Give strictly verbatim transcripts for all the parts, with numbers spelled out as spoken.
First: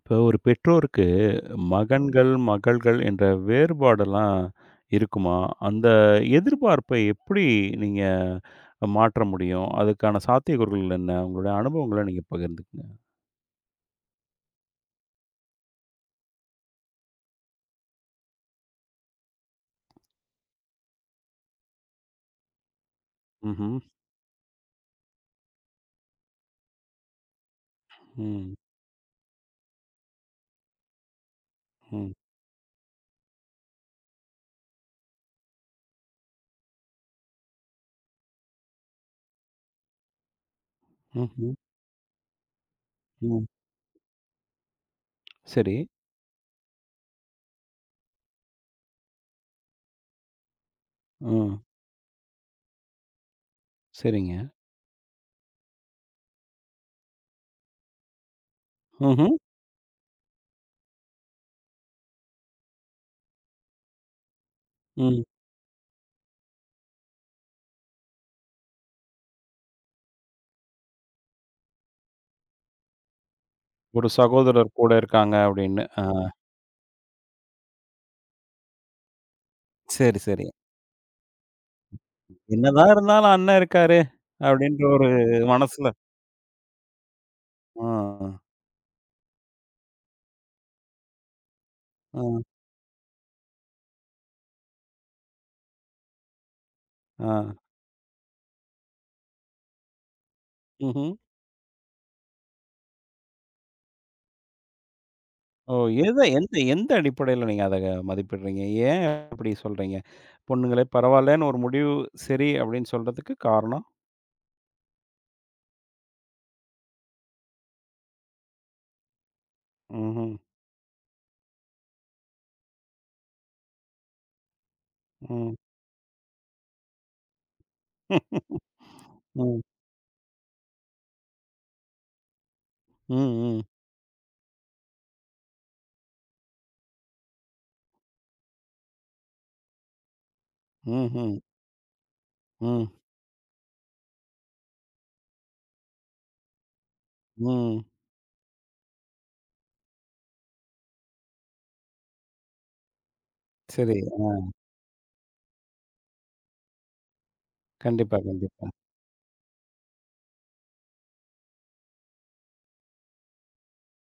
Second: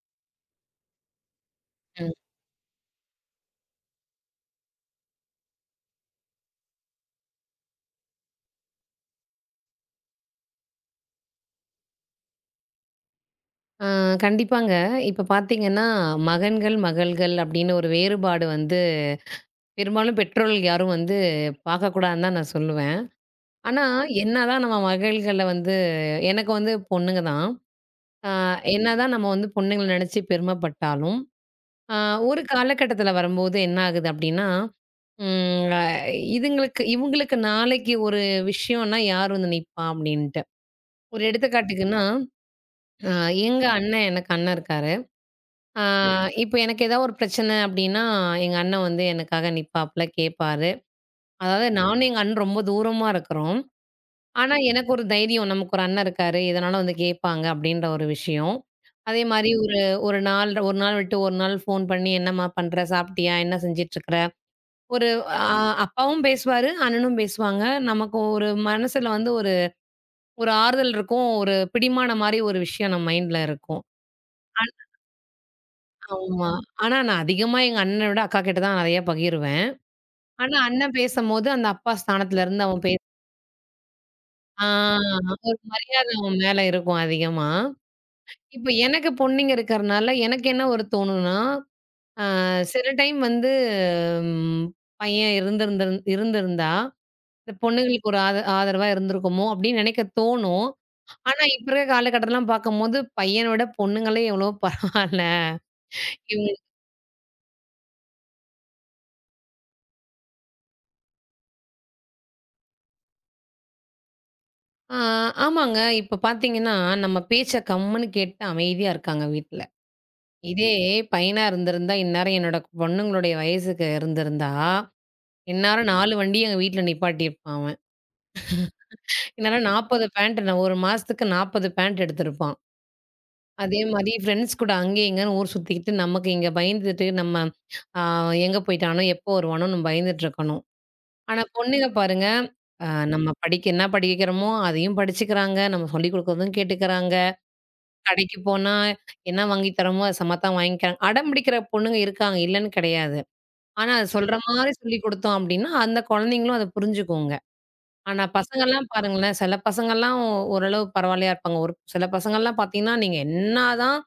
இப்போ ஒரு பெற்றோருக்கு ம். ம். மகன்கள், மகள்கள் என்ற வேறுபாடெல்லாம் இருக்குமா? அந்த எதிர்பார்ப்பை எப்படி நீங்க மாற்ற முடியும்? அதுக்கான சாத்தியக்கூறுகள் என்ன? உங்களுடைய அனுபவங்கள நீங்க பகிர்ந்துக்கங்க. ஆ கண்டிப்பாங்க. இப்ப பார்த்தீங்கன்னா, மகன்கள், மகள்கள் அப்படின்னு ஒரு வேறுபாடு வந்து பெரும்பாலும் பெற்றோர்கள் யாரும் வந்து பார்க்கக்கூடாதுன்னு தான் நான் சொல்லுவேன். ம்ஹ்ம். ஆனா, என்னதான் நம்ம மகள்கள வந்து எனக்கு வந்து பொண்ணுங்க தான். ஆ ம். என்னதான் நம்ம வந்து பொண்ணுங்கள நெனச்சு பெருமைப்பட்டாலும், ஆ ம். ஒரு காலகட்டத்தில வரும்போது என்ன ஆகுது அப்படின்னா, ம் அ இதுங்களுக்கு இவங்களுக்கு நாளைக்கு ஒரு விஷயம்னா யார் வந்து நிப்பா? அப்படின்ட்டு. ஒரு ம்ஹ்ம். எடுத்துக்காட்டுக்குன்னா, அ ம். எங்க அண்ணன் எனக்கு அண்ணன் இருக்காரு. சரி. ஆ, சரி. இப்ப எனக்கு ஏதாவது ஒரு பிரச்சனை அப்டின்னா, எங்க அண்ணன் வந்து எனக்காக நிப்பாப்ல, கேட்பாரு. ம். அதாவது சரிங்க நானும் ம். எங்க அண்ணனும் ரொம்ப தூரமா இருக்கிறோம். சரிங்க. ஆனா, ம். எனக்கு ஒரு தைரியம். நமக்கு ஒரு அண்ணன் இருக்காரு. எதனாலும் வந்து கேட்பாங்க அப்டின்ற ஒரு விஷயம். அதே ம்ஹ்ம். மாரி ம். ஒரு ஒரு நாள் ஒரு நாள் விட்டு ஒரு நாள் ஃபோன் பண்ணி, "என்னம்மா பண்ற? சாப்பிட்டியா? என்ன செஞ்சுட்டுருக்கிற?" ஒரு ம். அ ம். அப்பாவும் பேசுவாரு, அண்ணனும் பேசுவாங்க. நமக்கு ஒரு மனசுல வந்து ஒரு ஒரு ஆறுதல் இருக்கும். ஒரு பிடிமான மாரி ஒரு விஷயம் நம்ம மைண்ட்ல இருக்கும். ஒரு ஆனா சகோதரர் கூட இருக்காங்க அப்படின்னு. ஆ. ஆமா. ஆனா நான் அதிகமா எங்க அண்ணன விட அக்காகிட்ட தான் நெறைய பகிருவேன். சரி, சரி. ஆனா, அண்ணன் பேசம்போது, அந்த அப்பா ஸ்தானத்துல இருந்து அவன் என்னதான் பேச இருந்தாலும் அண்ணன் இருக்காரே! ஆ அப்படின்ற ஒரு ஒரு மனசுல. மரியாதை அவன் மேல இருக்கும் அதிகமா. ஆ. இப்ப எனக்கு பொண்ணுங்க இருக்கறனால, எனக்கு என்ன ஒரு தோணும்னா, ஆ. அ சில டைம் வந்து ம் பையன் இருந்திருந்த இருந்திருந்தா, ஆ. இந்த பொண்ணுங்களுக்கு ஒரு ஆத ஆதரவா இருந்திருக்குமோ! அப்டின்னு நெனைக்க தோணும். ம்ஹ்ம். ஆனா, இப்ப இருக்க காலகட்டத்தலாம் பார்க்கும்போது, பையன விட பொண்ணுங்களே எவ்வளோ பரவால்ல. ஓ! எத எந்த இவங்க எந்த அடிப்படையில நீங்க அத மதிப்பிடுறீங்க? ஏன் அப்படி சொல்றீங்க? பொண்ணுங்களே பரவாயில்லன்னு ஒரு முடிவு சரி அப்படின்னு சொல்றதுக்கு காரணம்? ஆ ஆமாங்க. இப்ப பார்த்தீங்கன்னா, நம்ம பேச்ச கம்முன்னு கேட்டு அமைதியா இருக்காங்க வீட்ல. ம்ஹ்ம். இதே பையனா இருந்திருந்தா, இந்நேரம் என்னோட பொண்ணுங்களுடைய வயசுக்கு இருந்திருந்தா, ம். இந்நேரம் நாலு வண்டிய எங்க வீட்ல நிப்பாட்டியிருப்பான் அவன். ம். இந்நேரம் நாற்பது பேண்ட் நான் ஒரு மாசத்துக்கு நாற்பது பேண்ட் எடுத்திருப்பான். ம். ம். அதே மாரி ஃப்ரெண்ட்ஸ் கூட அங்க, இங்கன்னு ஊர் சுத்திக்கிட்டு, நமக்கு இங்க பயந்துட்டு நம்ம ஆ எங்க போய்ட்டானோ, எப்போ வருவானோ நம்ம பயந்துட்டு இருக்கணும். ம்ஹ்ம். ஆனா பொண்ணுங்க பாருங்க, ம். அ நம்ம படிக்க என்ன படிக்கிறோமோ அதையும் படிச்சுக்கிறாங்க. நம்ம சொல்லிக் குடுக்குறதும் கேட்டுக்கிறாங்க. ம். கடைக்கு போனா என்ன வாங்கி தரோமோ, அது சமத்தா வாங்கிக்கிறாங்க. அடம் பிடிக்கிற பொண்ணுங்க இருக்காங்க, இல்லன்னு கிடையாது. ஆனா, சரி. அது சொல்ற ஆ. மாரி சொல்லிக் குடுத்தோம் அப்டின்னா, அந்த குழந்தைங்களும் அத புரிஞ்சுக்குங்க. கண்டிப்பா, ஆனா, கண்டிப்பா. பசங்கலாம் பாருங்களேன், சில பசங்கலாம் ஓரளவு பரவாயில்லையா இருப்பாங்க. ஒரு சில பசங்கலாம் பார்த்தீங்கன்னா, நீங்க என்னதான்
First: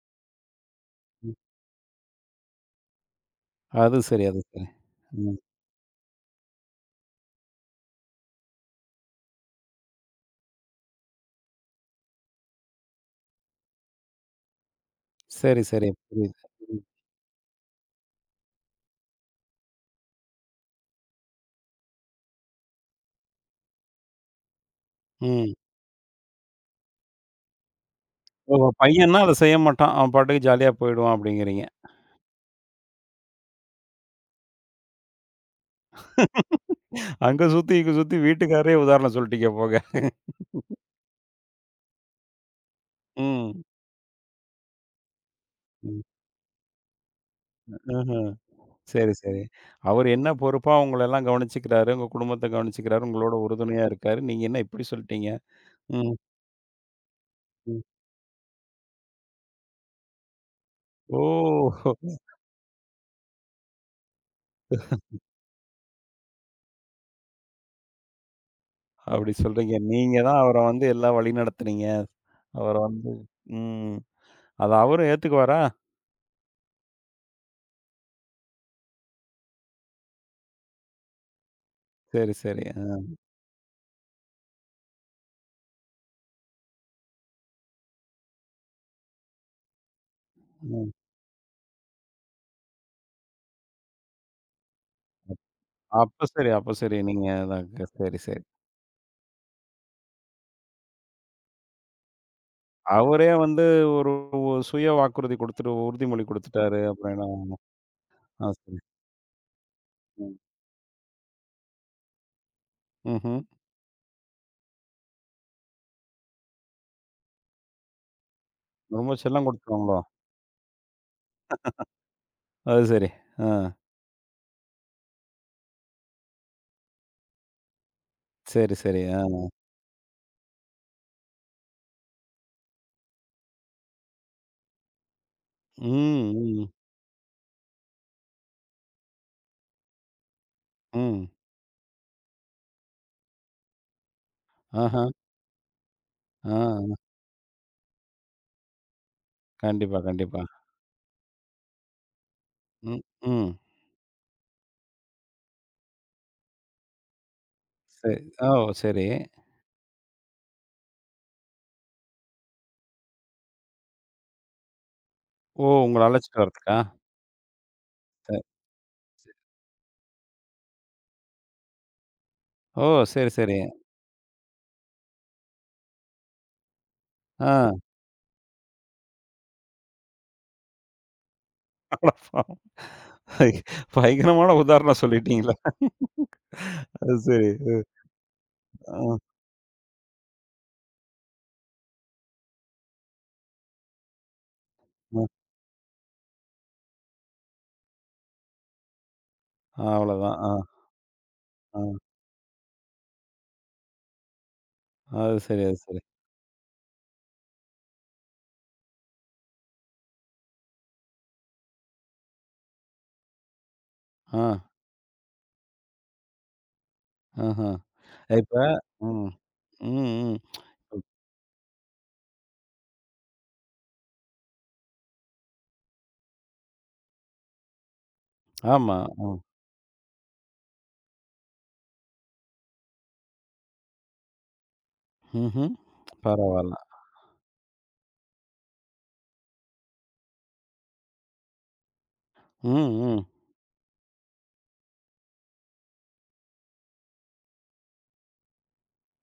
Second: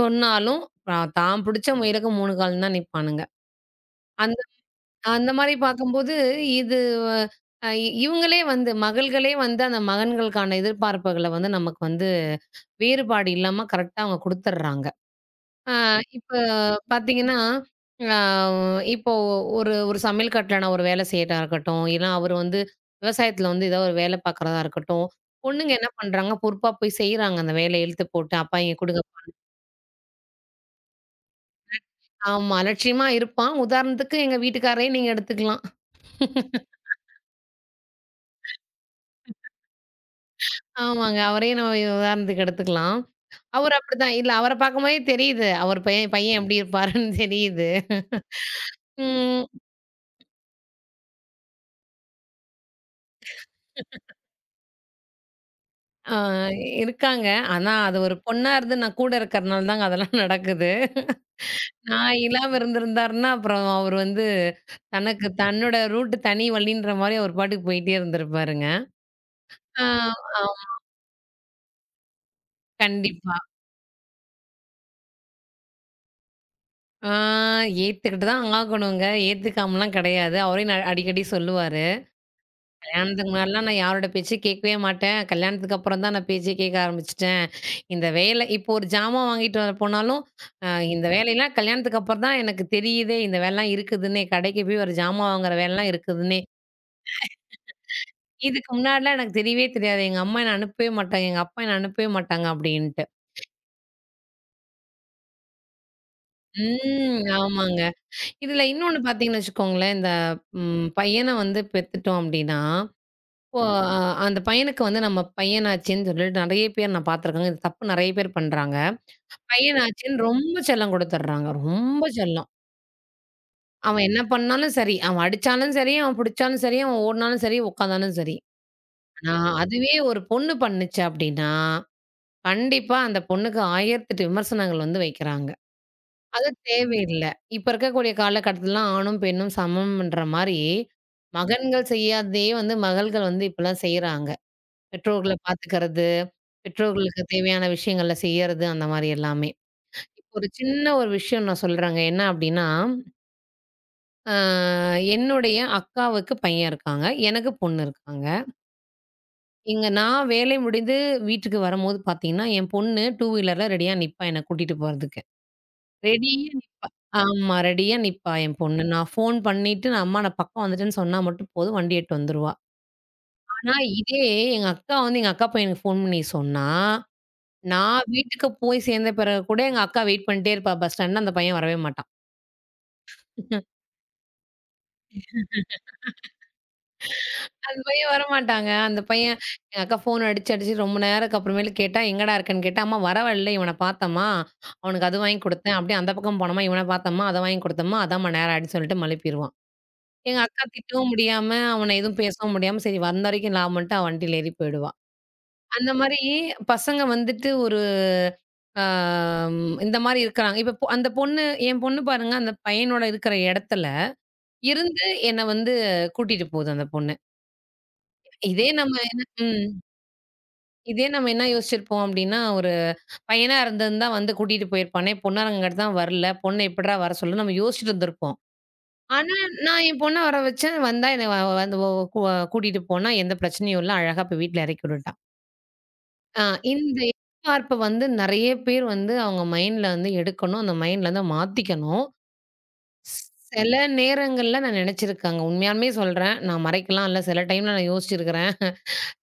சொன்னாலும், அ ம். தான் புடிச்ச முயலுக்கு மூணு கால்ன்னு தான் நிப்பானுங்க. அது சரி, அந்த அது சரி. அந்த ம். மாரி பார்க்கும்போது, இது அ இவங்களே வந்து மகள்களே வந்து அந்த மகன்களுக்கான எதிர்பார்ப்புகள வந்து நமக்கு வந்து வேறுபாடு இல்லாம கரெக்ட்டா அவங்க குடுத்துர்றாங்க. சரி, ஆ சரி. இப்ப புரியுது. ம். பார்த்தீங்கன்னா, ஆ இப்போ ஒரு ஒரு சமையல் கட்டுல நான் ஒரு வேலை செய்றதா இருக்கட்டும், இல்ல அவரு வந்து விவசாயத்துல வந்து ஏதோ ஒரு வேலை பார்க்குறதா இருக்கட்டும், ம். பொண்ணுங்க என்ன பண்றாங்க, பொறுப்பா போய் செய்றாங்க அந்த வேலைய இழுத்து போட்டு. அப்பா ஓஹோ! இங்க குடுங்க. பையன்னா அத செய்ய மாட்டான். அவன் பாட்டுக்கு ஜாலியா போயிடுவான் அப்படிங்கிறீங்க. ஆமா, அலட்சியமா இருப்பான். உதாரணத்துக்கு எங்க வீட்டுக்காரரையே நீங்க எடுத்துக்கலாம். அங்க சுத்தி, இங்க சுத்தி வீட்டுக்காரரே உதாரணம் சொல்லிட்டீங்க போங்க. ஆமாங்க. அவரையே நம்ம உதாரணத்துக்கு எடுத்துக்கலாம். ம். அவரு அப்படிதான். இல்ல அவர பார்க்கும்போதே தெரியுது. அவர் ம். பையன் பையன் எப்படி இருப்பாருன்னு தெரியுது. ஆஹ. சரி, சரி. ம். அவரு என்ன பொறுப்போ உங்களெல்லாம் கவனிச்சுக்கிறாரு. உங்க குடும்பத்த கவனிச்சுக்கிறாரு. உங்களோட உறுதுணையா இருக்காரு. நீங்க என்ன இப்படி சொல்ட்டீங்க? ம், ஆ இருக்காங்க. ஆனா ம். அது ஒரு பொண்ணா இருந்து நான் கூட இருக்கிறனால தாங்க அதெல்லாம் நடக்குது. ஓ! நான் இல்லாம இருந்திருந்தாருன்னா, அப்புறம் அவரு வந்து தனக்கு தன்னோட ரூட் தனி வழின்ற மாரி அவர் பாட்டுக்கு போயிட்டே இருந்திருப்பாருங்க. அப்படி சொல்றீங்க. ஆ நீங்க தான் அவர ஆமா வந்து எல்லாம் வழி நடத்துனீங்க. அவர வந்து கண்டிப்பா. ம். அத அவரும் ஏத்துக்குவாரா? ஆ ஏத்துக்கிட்டு தான் ஆகணுங்க. ஏத்துக்காமலாம் கிடையாது. அவரே நான் அடிக்கடி சொல்லுவாரு. சரி, சரி. அ, "கல்யாணத்துக்கு முன்னாடிலாம் நான் யாரோட பேச்சையும் கேட்கவே மாட்டேன். கல்யாணத்துக்கு அப்புறம் தான் நான் பேச்சே கேட்க ஆரம்பிச்சுட்டேன். இந்த வேலை இப்போ ஒரு ஜாமான் வாங்கிட்டு வர போனாலும், அ ம். இந்த வேலையெல்லாம் கல்யாணத்துக்கு அப்புறம் தான் எனக்கு தெரியுதே! இந்த வேலைலாம் இருக்குதுன்னே. கடைக்கு போய் ஒரு ஜாமான் வாங்குற வேலைலாம் அப்ப இருக்குதுன்னே!" சரி, அப்ப சரி. நீங்க அதான் க சரி, சரி. இதுக்கு முன்னாடிலாம் எனக்கு தெரியவே தெரியாது. எங்க அம்மா என்ன அனுப்பவே மாட்டாங்க. எங்க அப்பா என்ன அனுப்பவே மாட்டாங்க அப்டின்ட்டு. அவரே வந்து ஒரு ஒ சுய வாக்குறுதி குடுத்துட்டு உறுதிமொழி குடுத்துட்டாரு ம். அப்படின்னா, ஆமாங்க. ஆ இதுல சரி. இன்னொன்னு பார்த்தீங்கன்னு வச்சுக்கோங்களேன், இந்த ம். ம் பையன வந்து பெத்துட்டோம் அப்டின்னா, ம்ஹ்ம். இப்போ அ அந்த பையனுக்கு வந்து நம்ம பையனாச்சேன்னு சொல்லிட்டு நெறைய பேர் நான் பார்த்துருக்கேங்க. இந்த தப்பு நெறைய பேர் பண்றாங்க. ரொம்ப செல்லம் குடுத்துட்டாங்களோ? பையனாச்சேன்னு ரொம்ப செல்லம் குடுத்துடுறாங்க. ரொம்ப செல்லம். அது சரி. ஆ. அவன் என்ன பண்ணாலும் சரி, அவன் அடிச்சாலும் சரி, அவன் புடிச்சாலும் சரி, அவன் ஓடுனாலும் சரி, உட்காந்தாலும் சரி. சரி, சரி. ஆனா ஆ. அதுவே ஒரு பொண்ணு பண்ணுச்சு அப்டின்னா கண்டிப்பா அந்த பொண்ணுக்கு ஆயிரத்து எட்டு விமர்சனங்கள் வந்து வைக்கிறாங்க. ம், அது ம், தேவையில்ல. இப்ப இருக்கக்கூடிய காலகட்டத்திலலாம் ஆணும், பெண்ணும் சமம்ன்ற மாரி, ம். மகன்கள் செய்யாததையே வந்து மகள்கள் வந்து இப்பலாம் செய்றாங்க. ஆஹா. பெற்றோர்கள பாத்துக்கிறது, ஆ, பெற்றோர்களுக்கு தேவையான விஷயங்கள செய்யறது, அந்த மாரி எல்லாமே. கண்டிப்பா, இப்போ கண்டிப்பா. ஒரு சின்ன ஒரு விஷயம் நான் சொல்றேங்க. என்ன அப்டின்னா, ம், ம். அ என்னுடைய அக்காவுக்கு பையன் இருக்காங்க. எனக்கு பொண்ணு சரி. இருக்காங்க. ஓ! சரி. இங்க நான் வேலை முடிந்து வீட்டுக்கு வரும்போது பாத்தீங்கன்னா, என் பொண்ணு டூ வீலர்ல ரெடியா நிப்பா என்ன கூட்டிட்டு போறதுக்கு. ஓ! உங்கள அழைச்சுட்டு ரெடியா வரதுக்கா? ஆமா. ரெடியா நிப்பா சரி. என் பொண்ணு. நான் ஃபோன் பண்ணிட்டு, நான் அம்மா நான் பக்கம் வந்துட்டேன்னு சொன்னா மட்டும் போதும், வண்டி எடுத்துட்டு வந்துருவா. ஓ! சரி, சரி. ஆனா இதே எங்க அக்கா வந்து எங்க அக்கா பையனுக்கு ஃபோன் பண்ணி சொன்னா, ஆ. நான் வீட்டுக்கு போய் சேர்ந்த பிறகு கூட எங்க அக்கா வெயிட் பண்ணிட்டே இருப்பா பஸ் ஸ்டாண்ட்ல. அந்த பையன் வரவே மாட்டான். அட பாவம். ஐ பயங்கரமான உதாரணம் சொல்லிட்டீங்களே! அது சரி. அ, அந்த பையன் வரமாட்டாங்க. அந்த ஆ, பையன் எங்க அக்கா ஃபோன் அடிச்சு, அடிச்சு ரொம்ப நேரத்துக்கு அப்புறமேலு கேட்டா, "எங்கடா இருக்கன்னு?" கேட்டா, "அம்மா வரவழில இவன பார்த்தம்மா. அவனுக்கு அது ஆ. வாங்கி குடுத்தேன். அப்படியே அந்த பக்கம் போனோம்மா, இவன பார்த்தம்மா, அத வாங்கி குடுத்தம்மா. அதாம்மா நேரம் ஆயிடுச்சுன்னு" சொல்லிட்டு மழுப்பிருவான். அவ்வளோதான். எங்க ஆ, அக்கா திட்டவும் முடியாம, ஆ. அவன எதுவும் பேசவும் முடியாம, சரி வந்த வரைக்கும் நான் மட்டும் அவன் வண்டியில ஏறி போயிடுவா. அது சரி, அது அந்த சரி. மாரி பசங்க வந்துட்டு ஒரு ஆ இந்த மாரி இருக்கிறாங்க. இப்ப பொ அந்த பொண்ணு என் பொண்ணு பாருங்க, அந்த பையனோட இருக்கிற இடத்துல ஆ, இருந்து என்ன வந்து கூட்டிட்டு போகுது அந்த பொண்ணு. ஆஹா. இப்ப இதே நம்ம என்ன ம், ம். ம், ம். இதே நம்ம என்ன யோசிச்சிருப்போம் அப்டின்னா, ஒரு பையனா இருந்திருந்தா வந்து கூட்டிட்டு போயிருப்பானே! பொண்ணா இருக்கிறங்காட்டி தான் வரல. பொண்ண எப்புட்றா வர சொல்ல நம்ம யோசிச்சுட்டு இருந்திருப்போம். ஆமா. ம். ஆனா, நான் என் பொண்ண வர வச்சேன். வந்தா என்ன வ வ- வந்து ஒ கூ கூட்டிட்டு போனா, எந்த பிரச்சனையும் இல்ல. அழகா போய் வீட்ல இறக்கி விட்டுட்டான். ம்ஹ்ம். அ பரவால்ல. இந்த எதிர்பார்ப்ப வந்து நெறைய பேர் வந்து அவங்க மைண்ட்ல வந்து எடுக்கணும். அந்த மைண்ட்ல வந்து மாத்திக்கணும். ம், ம், சில நேரங்கள்ல நான் நெனச்சிருக்கேங்க. உண்மையாலுமே சொல்றேன். நான் மறைக்கலாம் இல்ல. சில டைம்ல நான் யோசிச்சிருக்கிறேன்.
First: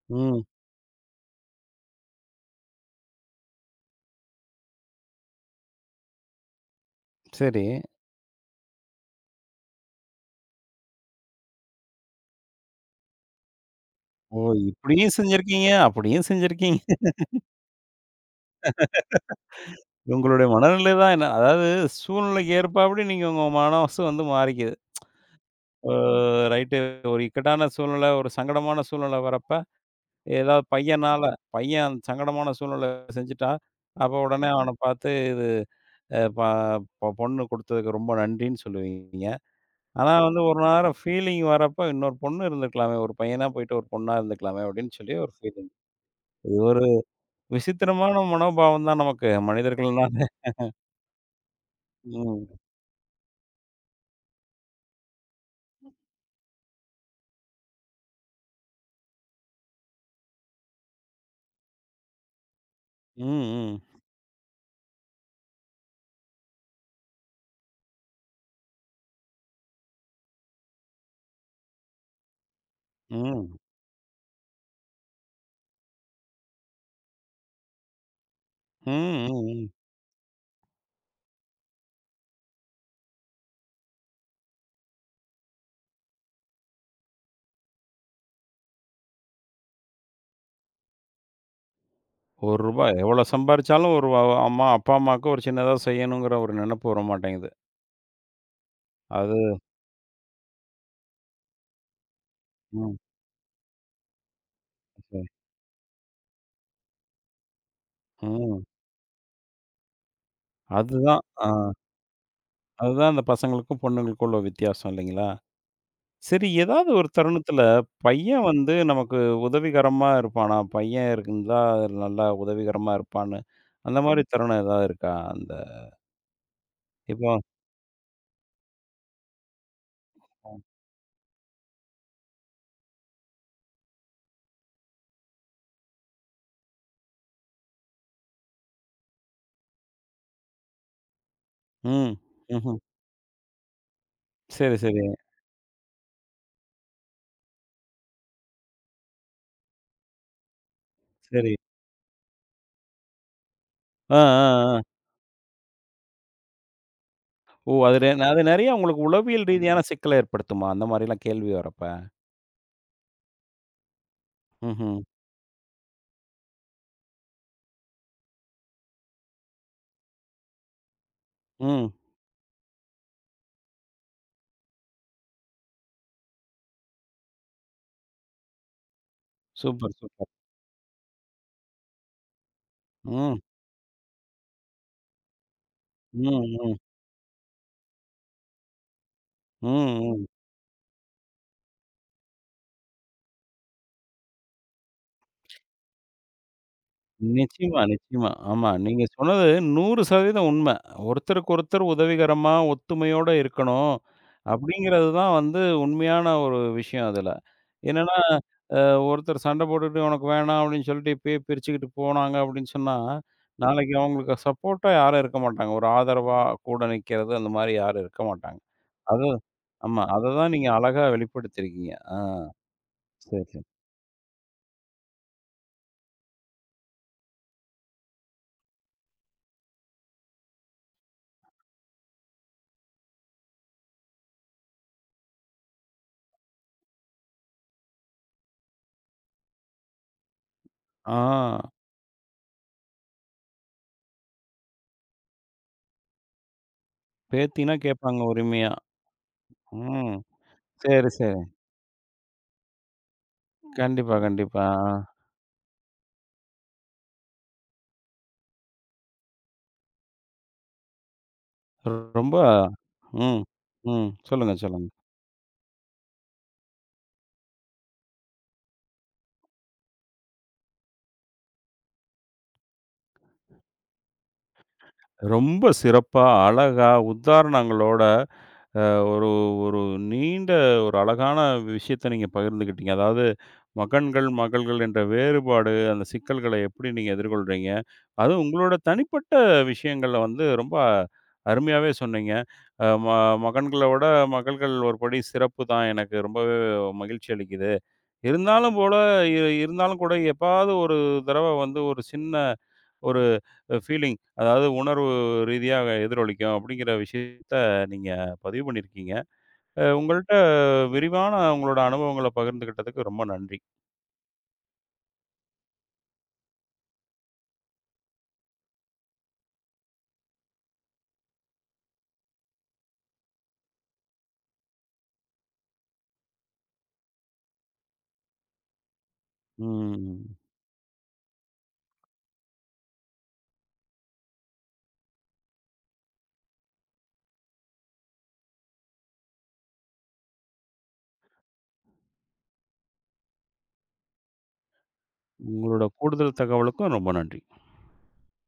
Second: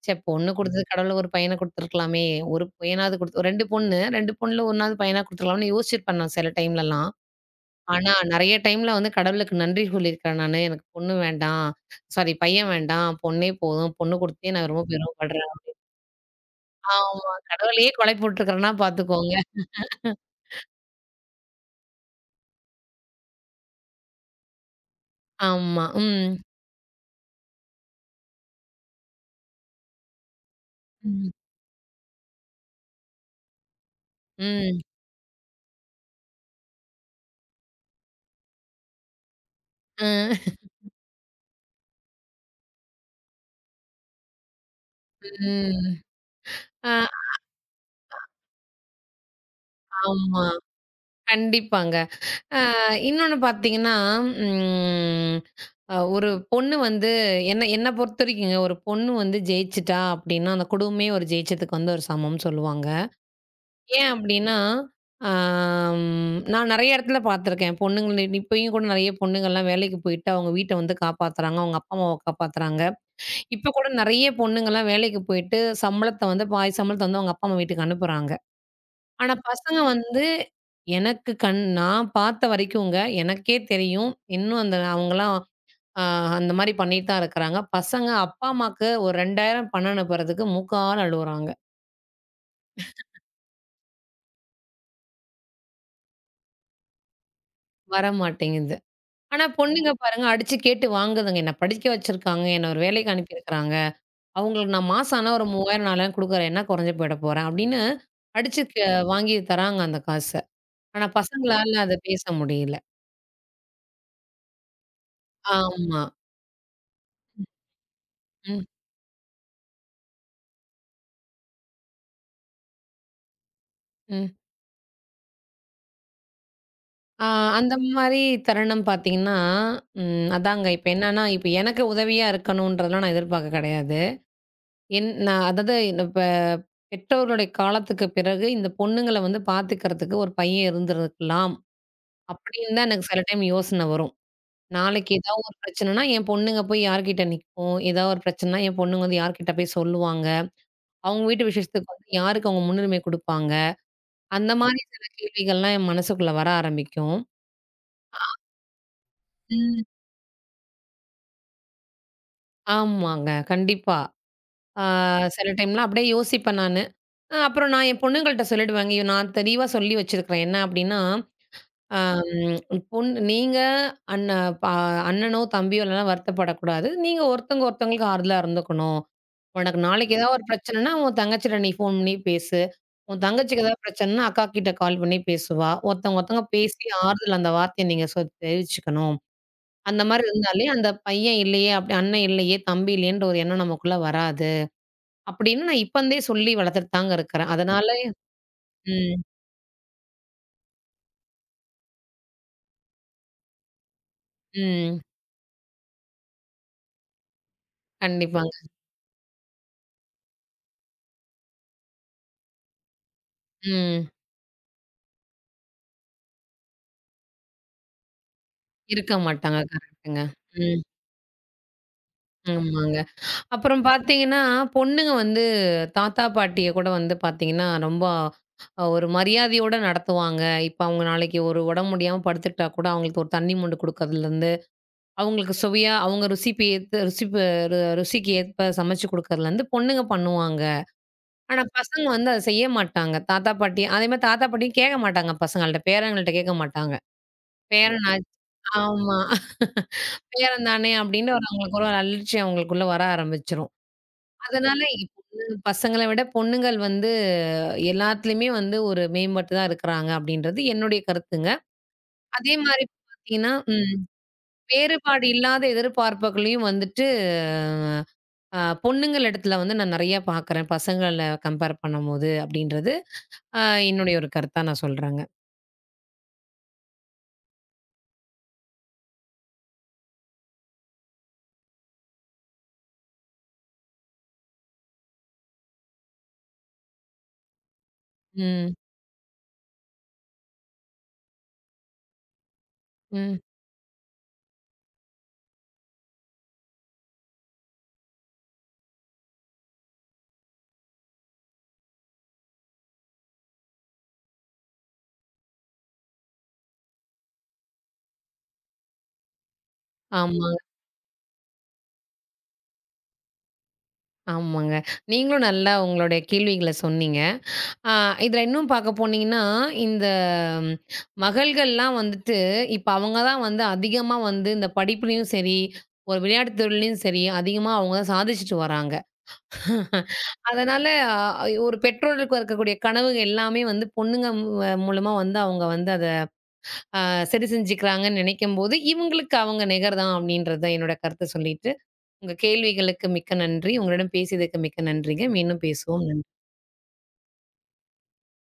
ச்சே! ம். பொண்ணு ம். குடுத்தது கடவுள் ஒரு பையன குடுத்துருக்கலாமே! ஒரு பையனாவது குடுத்து ரெண்டு பொண்ணு. ரெண்டு பொண்ணுல 1னாவது பையனா குடுத்துருக்கலாம்னு யோசிச்சிருப்பேன் நான் சில டைம்லலாம். சரி. ஆனா, நெறைய டைம்ல வந்து கடவுளுக்கு நன்றி சொல்லியிருக்கேன் நானு. எனக்கு பொண்ணு வேண்டாம். சாரி பையன் வேண்டாம். பொண்ணே போதும். பொண்ணு ஓ! குடுத்தே நான் ரொம்ப இப்படியும் பெருமைப்படுறேன். செஞ்சிருக்கீங்க, அப்படியும் செஞ்சிருக்கீங்க. ஆமா. கடவுளையே கொழப்பி விட்டுருக்கிறேன்னா பாத்துக்கோங்க. உங்களுடைய மனநிலை தான் என்ன அதாவது சூழ்நிலைக்கு ஏற்பாப்படி நீங்க உங்க மனசு வந்து மாறிக்கிது. ஆமா. அ ம். ரைட்டு. ஒரு இக்கட்டான சூழ்நிலை, ஒரு சங்கடமான சூழ்நிலை வரப்ப, ஏதாவது பையனால ம். பையன் அந்த சங்கடமான சூழ்நிலை செஞ்சுட்டா, அப்ப உடனே அவன ம். பார்த்து இது அ ப பொ பொண்ணு குடுத்ததுக்கு ரொம்ப நன்றின்னு சொல்லுவீங்க. ஆனா அ. வந்து ஒரு நேரம் ஃபீலிங் வரப்ப இன்னொரு பொண்ணு இருந்திருக்கலாமே, ஒரு பையனா போயிட்டு ஒரு பொண்ணா இருந்துக்கலாமே அப்படின்னு சொல்லி ஒரு ஃபீலிங். ம். இது ஒரு அ விசித்திரமான மனோபாவம் தான் நமக்கு மனிதர்கள்னா. ஆமா. கண்டிப்பாங்க. ம். அ இன்னொன்னு பாத்தீங்கன்னா, ம் அ ஒரு பொண்ணு வந்து என்ன என்ன பொறுத்தவரைக்குங்க, ஒரு பொண்ணு வந்து ஜெயிச்சுட்டா அப்டின்னா, அந்த குடும்பமே ஒரு ஜெயிச்சதுக்கு வந்து ஒரு சமம்னு சொல்லுவாங்க. ம், ம். ஏன் அப்டின்னா, ஆம் நான் நெறைய இடத்துல பார்த்துருக்கேன். பொண்ணுங்கள இப்பயும் கூட நெறைய பொண்ணுங்கள்லாம் வேலைக்கு போயிட்டு அவங்க வீட்ட வந்து காப்பாத்துறாங்க. அவங்க அப்பா, அம்மாவ காப்பாத்துறாங்க. ம். இப்ப கூட நெறைய பொண்ணுங்கலாம் வேலைக்கு போயிட்டு சம்பளத்த வந்து பாதி சம்பளத்த வந்து அவங்க அப்பா, அம்மா வீட்டுக்கு அனுப்புறாங்க. ம், ஆனா ம். பசங்க வந்து எனக்கு கண் நான் பார்த்த வரைக்குங்க, எனக்கே தெரியும். இன்னும் அந்த அவங்கலாம் அ அந்த மாரி பண்ணிட்டு தான் இருக்கிறாங்க. பசங்க அப்பா, அம்மாக்கு ஒரு இரண்டாயிரம் பணம் அனுப்புறதுக்கு மூக்கால அழுவுறாங்க. ரூ. ஒன்று எவ்வளோ சம்பாரிச்சாலும் ஒரு அ அம்மா அப்பா, அம்மாவுக்கு ஒரு சின்னதா செய்யணுங்கிற ஒரு நெனப்பு வர மாட்டேங்குது. வரமாட்டேங்குது. அது ஆனா, பொண்ணுங்க பாருங்க அடிச்சு கேட்டு வாங்குதுங்க. என்ன படிக்க வச்சிருக்காங்க. என்ன ஒரு ம். வேலைக்கு அனுப்பியிருக்கிறாங்க. அவங்களுக்கு நான் மாசம் சரி. ஆனா ஒரு மூவாயிரம், நாலாயிரம் குடுக்குறேன். என்ன குறைஞ்சு போயிட போறேன் அப்படின்னு அடிச்சு ம். க வாங்கி தராங்க அந்த காச. ஆனா, அதுதான். ஆ பசங்களால அத பேச முடியல. அதுதான் அந்த பசங்களுக்கும் பொண்ணுங்களுக்கும் உள்ள வித்தியாசம் இல்லைங்களா? ஆமா. சரி ஏதாவது ஒரு தருணத்தில பையன் ம், வந்து நமக்கு உதவிகரமா இருப்பானா? பையன் இருந்தா நல்லா உதவிகரமா இருப்பான்னு, அந்த மாரி ம். தருணம் ஏதாவது இருக்கா? அந்த ஆ இப்போ அந்த மாரி தருணம் பார்த்தீங்கன்னா, ம் அதாங்க இப்ப என்னன்னா, இப்ப எனக்கு உதவியா இருக்கணுன்றதெல்லாம் நான் எதிர்பார்க்க கிடையாது. என் நான் அதாவது இந்த இப்ப பெற்றோருடைய காலத்துக்கு பிறகு இந்த பொண்ணுங்கள வந்து பார்த்துக்கிறதுக்கு ஒரு பையன் இருந்திருக்கலாம். ம். அப்படின்னு ம்ஹ்ம். தான் எனக்கு சில டைம் யோசனை வரும். சரி, சரி. நாளைக்கு ஏதாவது ஒரு பிரச்சனைன்னா, என் பொண்ணுங்க போய் யார்கிட்ட நிக்கும்? ஏதாவது ஒரு பிரச்சனைன்னா, என் பொண்ணுங்க வந்து யார்கிட்ட போய் சொல்லுவாங்க? அவங்க வீட்டு சரி. விஷயத்துக்கு வந்து யாருக்கு அவங்க முன்னுரிமை குடுப்பாங்க? ஆ, அந்த ஆ, மாரி ஆ. சில கேள்விகள்லாம் என் மனசுக்குள்ள வர ஆரம்பிக்கும். ஓ! அது நெ அது நெறைய உங்களுக்கு உளவியல் ரீதியான ம். சிக்கல ஏற்படுத்துமா? அந்த மாரிலாம் கேள்வி வரப்ப? ஆமாங்க. கண்டிப்பா. ஆ ம்ஹ்ம். சில டைம்லாம் அப்படியே யோசிப்பேன் நானு. அ அப்புறம் நான் என் பொண்ணுங்கள்ட்ட சொல்லிடுவேங்க. இ நான் தெளிவா சொல்லி வச்சிருக்கிறேன். என்ன அப்படின்னா, ம். அம் பொண் நீங்க அண்ண ப அண்ணனோ, தம்பியோ இல்லனா வருத்தப்படக்கூடாது. நீங்க ஒருத்தவங்க ஒருத்தவங்களுக்கு ஆறுதலா இருந்துக்கணும். உனக்கு சூப்பர், நாளைக்கு சூப்பர். ஏதாவது ஒரு பிரச்சனைன்னா, உன் தங்கச்சிட்ட நீ ஃபோன் பண்ணி பேசு. உன் ம். தங்கச்சிக்கு ஏதாவது பிரச்சனைன்னா, அக்கா கிட்ட கால் பண்ணி பேசுவா. ஒருத்தவங்க ம், ஒருத்தவங்க ம். பேசி ஆறுதல் அந்த வார்த்தைய நீங்க சொ தெரிவிச்சுக்கணும். ம், அந்த மாரி ம். இருந்தாலே, அந்த பையன் இல்லையே, அப்படி அண்ணன் இல்லையே, தம்பி இல்லையேன்ற ஒரு எண்ணம் நமக்குள்ள வராது. அப்படின்னு நான் இப்பருந்தே சொல்லி வளர்த்துட்டு தாங்க இருக்கிறேன். நிச்சயமா, அதனால நிச்சயமா. ஆமா. நீங்க ம், சொன்னது நூறு சதவீதம் உண்ம. ஒருத்தருக்கு ஒருத்தர் உதவிகரமா, ஒத்துமையோட இருக்கணும். ம். அப்படிங்கிறது தான் வந்து உண்மையான ஒரு விஷயம் அதுல. என்னன்னா, கண்டிப்பாங்க. அ ஒருத்தர் சண்டை போட்டுட்டு "உனக்கு வேணாம்" அப்படின்னு சொல்லிட்டு இப்பயே பிரிச்சுக்கிட்டு போனாங்க அப்படின்னு சொன்னா, நாளைக்கு ம். அவங்களுக்கு சப்போர்ட்டா யாரும் இருக்க மாட்டாங்க. ஒரு ஆதரவா கூட நிக்கிறது அந்த மாரி யாரும் இருக்க மாட்டாங்க. இருக்க அது மாட்டாங்க. ஆமா. கரெக்ட்டுங்க. அத தான் நீங்க ம். அழகா வெளிப்படுத்தியிருக்கீங்க. ஆ. ஆமாங்க. சரி, சரி. அப்புறம் பார்த்தீங்கன்னா, பொண்ணுங்க வந்து தாத்தா, பாட்டிய கூட வந்து பார்த்தீங்கன்னா, ரொம்ப அ ஒரு மரியாதையோட நடத்துவாங்க. இப்ப அவங்க நாளைக்கு ஒரு உடம்பு முடியாம படுத்துக்கிட்டா கூட, அவங்களுக்கு ஒரு தண்ணி மொண்டு குடுக்கறதுலருந்து, அவங்களுக்கு சுவையா அவங்க ருசிக்கு ஏத்த ருசி ப ரு ருசிக்கு ஏற்ப சமைச்சு குடுக்கறதுலருந்து பொண்ணுங்க பண்ணுவாங்க. ஆனா ஆ. பசங்க வந்து அத செய்ய மாட்டாங்க. தாத்தா, பாட்டி அதேமாரி தாத்தா, பாட்டியும் கேட்க மாட்டாங்க பசங்கள்ட்ட. பேரங்கள்ட்ட கேட்க மாட்டாங்க. பேத்தினா கேட்பாங்க பேரனாச் உரிமையா. ஆமா. ம். பேரன் தானே சரி, அப்படின்னு சரி. ஒரு அவங்களுக்கு ஒரு அலட்சியம் அவங்களுக்குள்ள வர ஆரம்பிச்சுரும். கண்டிப்பா, கண்டிப்பா. அதனால இப்ப பசங்கள விட பொண்ணுங்கள் வந்து எல்லாத்துலயுமே வந்து ஒரு மேம்பட்டு தான் இருக்கிறாங்க அப்படின்றது என்னுடைய கருத்துங்க. ஆ. ரொம்ப அதே மாரி ம். பார்த்தீங்கன்னா, ம் ம். சொல்லுங்க, சொல்லுங்க. வேறுபாடு இல்லாத எதிர்பார்ப்புகளையும் வந்துட்டு அ பொண்ணுங்கள் இடத்துல வந்து நான் நெறைய பார்க்குறேன். பசங்கள கம்பேர் பண்ணும்போது அப்படின்றது அ என்னுடைய ஒரு கருத்தா நான் சொல்றேங்க. ரொம்ப சிறப்பா, அழகா, உதாரணங்களோட அ ஒரு ஒரு நீண்ட ஒரு அழகான விஷயத்த நீங்க பகிர்ந்துக்கிட்டீங்க. அதாவது மகன்கள், மகள்கள் என்ற வேறுபாடு, அந்த சிக்கல்கள எப்படி நீங்க எதிர்கொள்றீங்க? அதுவும் ம், உங்களோட தனிப்பட்ட விஷயங்கள வந்து ரொம்ப அருமையாவே சொன்னீங்க. அ ம ம். மகன்களோட மகள்கள் ஒரு படி சிறப்பு தான். எனக்கு ரொம்பவே மகிழ்ச்சி அளிக்குது. இருந்தாலும் போல இ இருந்தாலும் கூட எப்பாவது ஒரு தடவ வந்து ஒரு சின்ன ஒரு ஃபீலிங் அதாவது உணர்வு ரீதியா எதிரொலிக்கும் அப்படிங்கிற விஷயத்த நீங்க பதிவு பண்ணியிருக்கீங்க. அ உங்கள்ட்ட ஆமாங்க, விரிவான உங்களோட அனுபவங்கள பகிர்ந்துக்கிட்டதுக்கு ரொம்ப நன்றி. ஆமாங்க. நீங்களும் நல்லா உங்களுடைய கேள்விகள சொன்னீங்க. ஆ இதுல இன்னும் பாக்க போனீங்கன்னா, இந்த ம் மகள்கள்லாம் வந்துட்டு, இப்ப அவங்க தான் வந்து அதிகமா வந்து இந்த படிப்புலயும் சரி, ஒரு விளையாட்டு துறையிலயும் சரி, அதிகமா அவங்க தான் சாதிச்சுட்டு வராங்க. ம். அதனால அ ஒரு பெற்றோருக்கு இருக்கக்கூடிய கனவு எல்லாமே வந்து பொண்ணுங்க அ மூலமா வந்து அவங்க வந்து அத அ சரி செஞ்சுக்கிறாங்கன்னு நினைக்கும்போது, இவங்களுக்கு அவங்க நிகர் தான் அப்படின்றது தான் என்னோட கருத்த சொல்லிட்டு, உங்க கேள்விகளுக்கு மிக்க நன்றி. உங்களிடம் பேசியதுக்கு மிக்க நன்றிங்க. மீண்டும் உங்களோட கூடுதல் பேசுவோம். தகவலுக்கும் ரொம்ப நன்றி.